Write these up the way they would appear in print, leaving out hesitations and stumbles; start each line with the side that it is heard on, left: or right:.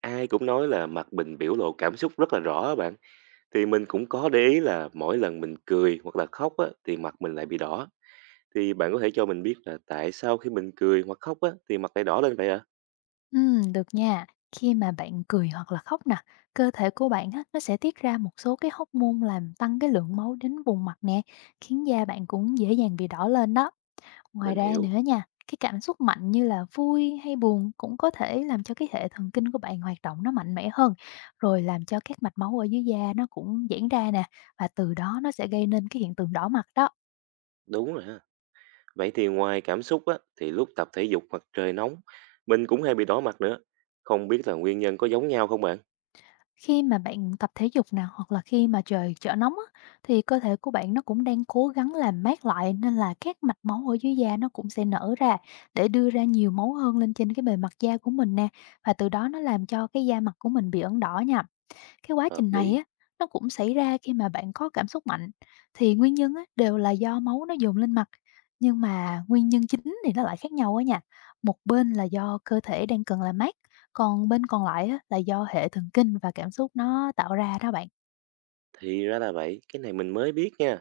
right: Ai cũng nói là mặt mình biểu lộ cảm xúc rất là rõ á bạn. Thì mình cũng có để ý là mỗi lần mình cười hoặc là khóc á, thì mặt mình lại bị đỏ. Thì bạn có thể cho mình biết là tại sao khi mình cười hoặc khóc á, thì mặt lại đỏ lên vậy ạ?
left: Được nha. Khi mà bạn cười hoặc là khóc nè, cơ thể của bạn á, nó sẽ tiết ra một số cái hormone làm tăng cái lượng máu đến vùng mặt nè, khiến da bạn cũng dễ dàng bị đỏ lên đó. Ngoài
right: Mình
left: ra nữa
right: hiểu.
left: nha, cái cảm xúc mạnh như là vui hay buồn cũng có thể làm cho cái hệ thần kinh của bạn hoạt động nó mạnh mẽ hơn, rồi làm cho các mạch máu ở dưới da nó cũng giãn ra nè, và từ đó nó sẽ gây nên cái hiện tượng đỏ mặt đó.
right: Đúng rồi ha. Vậy thì ngoài cảm xúc á, thì lúc tập thể dục hoặc trời nóng, mình cũng hay bị đỏ mặt nữa. Không biết là nguyên nhân có giống nhau không bạn?
left: Khi mà bạn tập thể dục nào hoặc là khi mà trời trở nóng á, thì cơ thể của bạn nó cũng đang cố gắng làm mát lại nên là các mạch máu ở dưới da nó cũng sẽ nở ra để đưa ra nhiều máu hơn lên trên cái bề mặt da của mình nè. Và từ đó nó làm cho cái da mặt của mình bị ẩn đỏ nha. Cái quá
right: Hợp
left: trình này
right: lý.
left: á, nó cũng xảy ra khi mà bạn có cảm xúc mạnh, thì nguyên nhân á, đều là do máu nó dồn lên mặt, nhưng mà nguyên nhân chính thì nó lại khác nhau á nha. Một bên là do cơ thể đang cần làm mát, còn bên còn lại á, là do hệ thần kinh và cảm xúc nó tạo ra đó bạn.
right: Thì ra là vậy, cái này mình mới biết nha.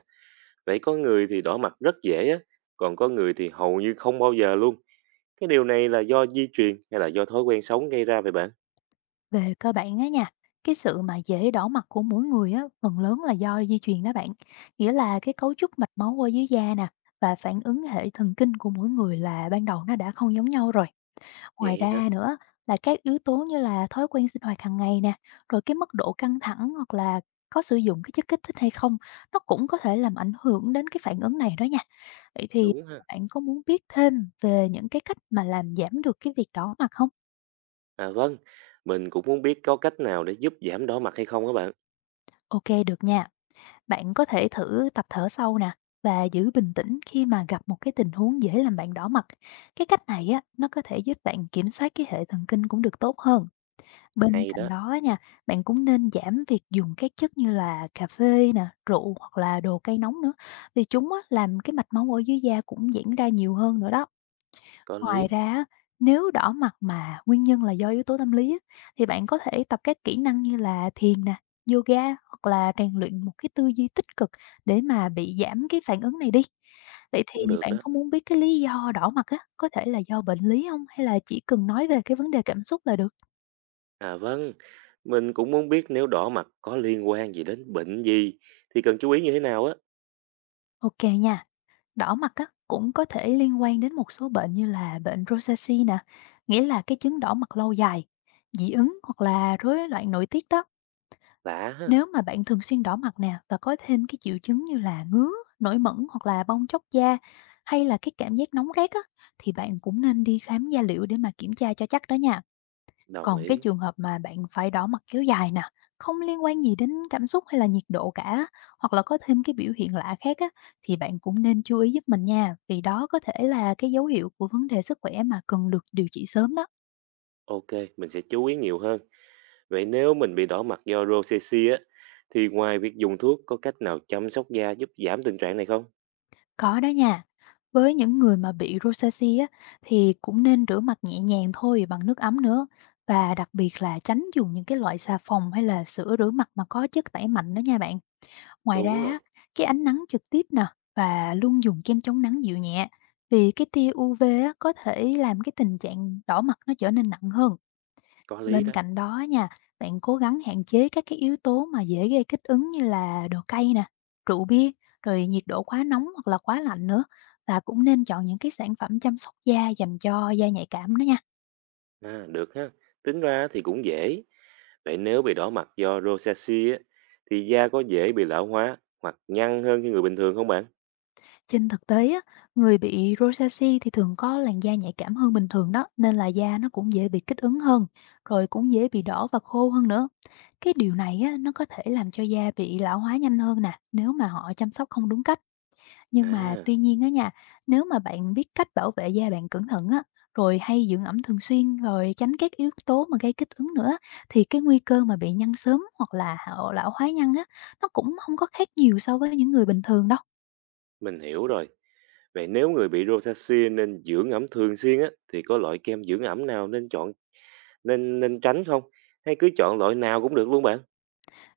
right: Vậy có người thì đỏ mặt rất dễ á, còn có người thì hầu như không bao giờ luôn. Cái điều này là do di truyền hay là do thói quen sống gây ra vậy bạn?
left: Về cơ bản á nha, cái sự mà dễ đỏ mặt của mỗi người á, phần lớn là do di truyền đó bạn. Nghĩa là cái cấu trúc mạch máu ở dưới da nè, và phản ứng hệ thần kinh của mỗi người là ban đầu nó đã không giống nhau rồi. Ngoài
right: Vậy hả?
left: ra nữa là các yếu tố như là thói quen sinh hoạt hàng ngày nè, rồi cái mức độ căng thẳng hoặc là có sử dụng cái chất kích thích hay không, nó cũng có thể làm ảnh hưởng đến cái phản ứng này đó nha. Vậy thì
right: Đúng ha.
left: bạn có muốn biết thêm về những cái cách mà làm giảm được cái việc đỏ mặt không?
right: À vâng, mình cũng muốn biết có cách nào để giúp giảm đỏ mặt hay không các bạn.
left: OK, được nha. Bạn có thể thử tập thở sâu nè và giữ bình tĩnh khi mà gặp một cái tình huống dễ làm bạn đỏ mặt. Cái cách này á, nó có thể giúp bạn kiểm soát cái hệ thần kinh cũng được tốt hơn. Bên
right: Hay
left: cạnh
right: đó,
left: đó á nha, bạn cũng nên giảm việc dùng các chất như là cà phê nè, rượu hoặc là đồ cay nóng nữa, vì chúng á, làm cái mạch máu ở dưới da cũng giãn ra nhiều hơn nữa đó.
right: có
left: Ngoài
right: lý,
left: ra, á, nếu đỏ mặt mà nguyên nhân là do yếu tố tâm lý á, thì bạn có thể tập các kỹ năng như là thiền nè, yoga hoặc là rèn luyện một cái tư duy tích cực để mà bị giảm cái phản ứng này đi. Vậy thì
right: cũng được
left: bạn
right: đó.
left: có muốn biết cái lý do đỏ mặt á, có thể là do bệnh lý không hay là chỉ cần nói về cái vấn đề cảm xúc là được?
right: À vâng, mình cũng muốn biết nếu đỏ mặt có liên quan gì đến bệnh gì thì cần chú ý như thế nào á.
left: Ok nha. Đỏ mặt á, cũng có thể liên quan đến một số bệnh như là bệnh rosacea nè, nghĩa là cái chứng đỏ mặt lâu dài, dị ứng hoặc là rối loạn nội tiết đó.
right: Lạ ha,
left: Nếu mà bạn thường xuyên đỏ mặt nè và có thêm cái triệu chứng như là ngứa, nổi mẩn hoặc là bong chóc da hay là cái cảm giác nóng rát á, thì bạn cũng nên đi khám da liễu để mà kiểm tra cho chắc đó nha.
right: đồng
left: Còn cái
right: ý.
left: trường hợp mà bạn phải đỏ mặt kéo dài nè, không liên quan gì đến cảm xúc hay là nhiệt độ cả, hoặc là có thêm cái biểu hiện lạ khác á, thì bạn cũng nên chú ý giúp mình nha, vì đó có thể là cái dấu hiệu của vấn đề sức khỏe mà cần được điều trị sớm đó.
right: Ok, mình sẽ chú ý nhiều hơn. Vậy nếu mình bị đỏ mặt do rosacea á, thì ngoài việc dùng thuốc có cách nào chăm sóc da giúp giảm tình trạng này không?
left: Có đó nha. Với những người mà bị rosacea á, thì cũng nên rửa mặt nhẹ nhàng thôi bằng nước ấm nữa. Và đặc biệt là tránh dùng những cái loại xà phòng hay là sữa rửa mặt mà có chất tẩy mạnh đó nha bạn. Ngoài ra
right: Đúng rồi,
left: á, cái ánh nắng trực tiếp nè và luôn dùng kem chống nắng dịu nhẹ vì cái tia UV á, có thể làm cái tình trạng đỏ mặt nó trở nên nặng hơn.
right: có lý
left: Bên
right: đó.
left: cạnh đó á nha, bạn cố gắng hạn chế các cái yếu tố mà dễ gây kích ứng như là đồ cay nè, rượu bia, rồi nhiệt độ quá nóng hoặc là quá lạnh nữa và cũng nên chọn những cái sản phẩm chăm sóc da dành cho da nhạy cảm đó nha.
right: À, được ha. Tính ra thì cũng dễ. Vậy nếu bị đỏ mặt do rosacea á, thì da có dễ bị lão hóa hoặc nhăn hơn như người bình thường không bạn?
left: Trên thực tế á, người bị rosacea thì thường có làn da nhạy cảm hơn bình thường đó, nên là da nó cũng dễ bị kích ứng hơn, rồi cũng dễ bị đỏ và khô hơn nữa. Cái điều này á, nó có thể làm cho da bị lão hóa nhanh hơn nè, nếu mà họ chăm sóc không đúng cách. Nhưng mà
right: À,
left: tuy nhiên á nha, nếu mà bạn biết cách bảo vệ da bạn cẩn thận á, rồi hay dưỡng ẩm thường xuyên, rồi tránh các yếu tố mà gây kích ứng nữa, thì cái nguy cơ mà bị nhăn sớm hoặc là họ lão hóa nhăn á, nó cũng không có khác nhiều so với những người bình thường đâu.
right: mình hiểu rồi. Vậy nếu người bị rosacea nên dưỡng ẩm thường xuyên á thì có loại kem dưỡng ẩm nào nên chọn nên nên tránh không? Hay cứ chọn loại nào cũng được luôn bạn?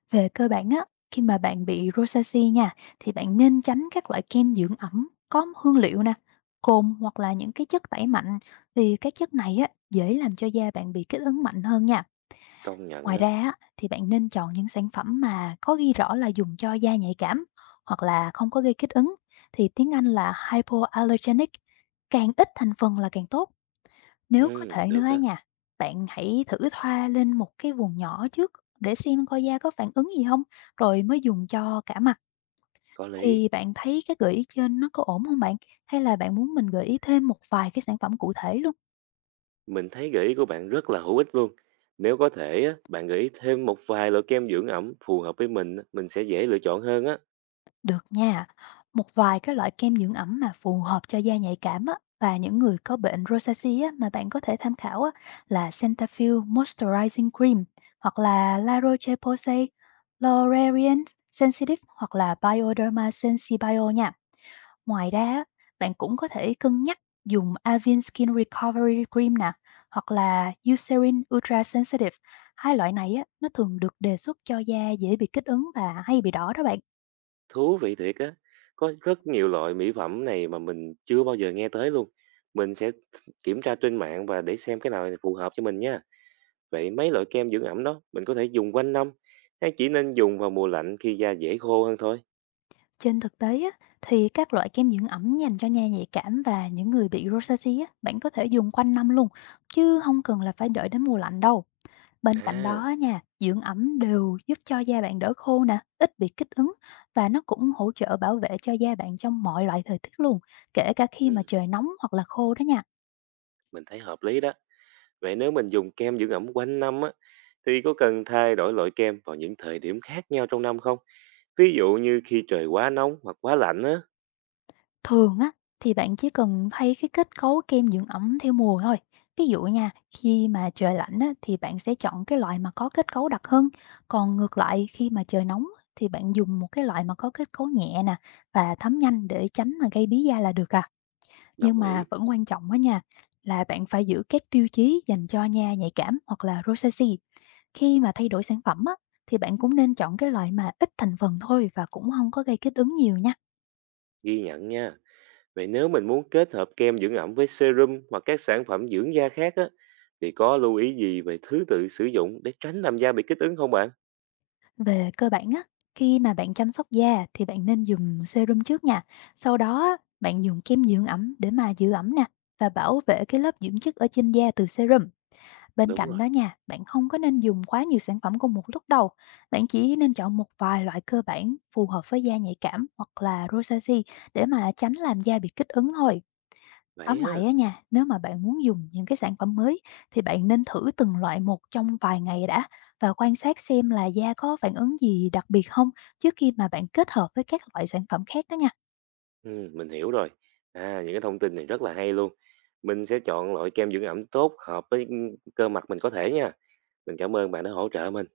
left: Về cơ bản á, khi mà bạn bị rosacea nha, thì bạn nên tránh các loại kem dưỡng ẩm có hương liệu nè, cồn hoặc là những cái chất tẩy mạnh vì các chất này á dễ làm cho da bạn bị kích ứng mạnh hơn nha.
right: Công nhận
left: Ngoài
right: đó.
left: ra á, thì bạn nên chọn những sản phẩm mà có ghi rõ là dùng cho da nhạy cảm hoặc là không có gây kích ứng thì tiếng Anh là hypoallergenic, càng ít thành phần là càng tốt. Nếu có
right: Ừ,
left: thể nữa
right: được
left: á
right: á,
left: nha, bạn hãy thử thoa lên một cái vùng nhỏ trước để xem coi da có phản ứng gì không rồi mới dùng cho cả mặt.
right: có lý.
left: Thì bạn thấy cái gợi ý trên nó có ổn không bạn? Hay là bạn muốn mình gợi ý thêm một vài cái sản phẩm cụ thể luôn?
right: Mình thấy gợi ý của bạn rất là hữu ích luôn. Nếu có thể á, bạn gợi ý thêm một vài loại kem dưỡng ẩm phù hợp với mình, á, mình sẽ dễ lựa chọn hơn á.
left: Được nha. Một vài cái loại kem dưỡng ẩm mà phù hợp cho da nhạy cảm á, và những người có bệnh rosacea á, mà bạn có thể tham khảo á, là Cetaphil Moisturizing Cream hoặc là La Roche-Posay L'Oreal Sensitive hoặc là Bioderma Sensibio nha. Ngoài ra, á, bạn cũng có thể cân nhắc dùng Avène Skin Recovery Cream nè hoặc là Eucerin Ultra Sensitive. Hai loại này á, nó thường được đề xuất cho da dễ bị kích ứng và hay bị đỏ đó bạn.
right: Thú vị thiệt á, có rất nhiều loại mỹ phẩm này mà mình chưa bao giờ nghe tới luôn. Mình sẽ kiểm tra trên mạng và để xem cái nào phù hợp cho mình nha. Vậy mấy loại kem dưỡng ẩm đó mình có thể dùng quanh năm hay chỉ nên dùng vào mùa lạnh khi da dễ khô hơn thôi?
left: Trên thực tế á, thì các loại kem dưỡng ẩm dành cho da nhạy cảm và những người bị rosacea á, bạn có thể dùng quanh năm luôn, chứ không cần là phải đợi đến mùa lạnh đâu. Bên cạnh đó
right: À,
left: á nha, dưỡng ẩm đều giúp cho da bạn đỡ khô nè, ít bị kích ứng và nó cũng hỗ trợ bảo vệ cho da bạn trong mọi loại thời tiết luôn, kể cả khi mà
right: ừ,
left: trời nóng hoặc là khô đó nha.
right: mình thấy hợp lý đó. Vậy nếu mình dùng kem dưỡng ẩm quanh năm á thì có cần thay đổi loại kem vào những thời điểm khác nhau trong năm không? Ví dụ như khi trời quá nóng hoặc quá lạnh á.
left: Thường á, thì bạn chỉ cần thay cái kết cấu kem dưỡng ẩm theo mùa thôi. Ví dụ nha, khi mà trời lạnh á, thì bạn sẽ chọn cái loại mà có kết cấu đặc hơn. Còn ngược lại, khi mà trời nóng á, thì bạn dùng một cái loại mà có kết cấu nhẹ nè và thấm nhanh để tránh là gây bí da là được à. Nhưng
right: Đồng ý,
left: mà vẫn quan trọng á nha, là bạn phải giữ các tiêu chí dành cho da nhạy cảm hoặc là rosacea. Khi mà thay đổi sản phẩm á, thì bạn cũng nên chọn cái loại mà ít thành phần thôi và cũng không có gây kích ứng nhiều nha.
right: ghi nhận nha. Vậy nếu mình muốn kết hợp kem dưỡng ẩm với serum hoặc các sản phẩm dưỡng da khác á, thì có lưu ý gì về thứ tự sử dụng để tránh làm da bị kích ứng không bạn?
left: Về cơ bản á, khi mà bạn chăm sóc da thì bạn nên dùng serum trước nha. Sau đó á, bạn dùng kem dưỡng ẩm để mà giữ ẩm nè và bảo vệ cái lớp dưỡng chất ở trên da từ serum. Bên
right: Đúng
left: cạnh
right: rồi,
left: đó nha, bạn không có nên dùng quá nhiều sản phẩm cùng một lúc đâu. Bạn chỉ nên chọn một vài loại cơ bản phù hợp với da nhạy cảm hoặc là rosacea để mà tránh làm da bị kích ứng thôi. Tóm
right: vậy
left: lại á
right: ha.
left: nha, nếu mà bạn muốn dùng những cái sản phẩm mới thì bạn nên thử từng loại một trong vài ngày đã và quan sát xem là da có phản ứng gì đặc biệt không trước khi mà bạn kết hợp với các loại sản phẩm khác đó nha.
right: Ừ, mình hiểu rồi. À, những cái thông tin này rất là hay luôn. Mình sẽ chọn loại kem dưỡng ẩm tốt hợp với cơ mặt mình có thể nha. Mình cảm ơn bạn đã hỗ trợ mình.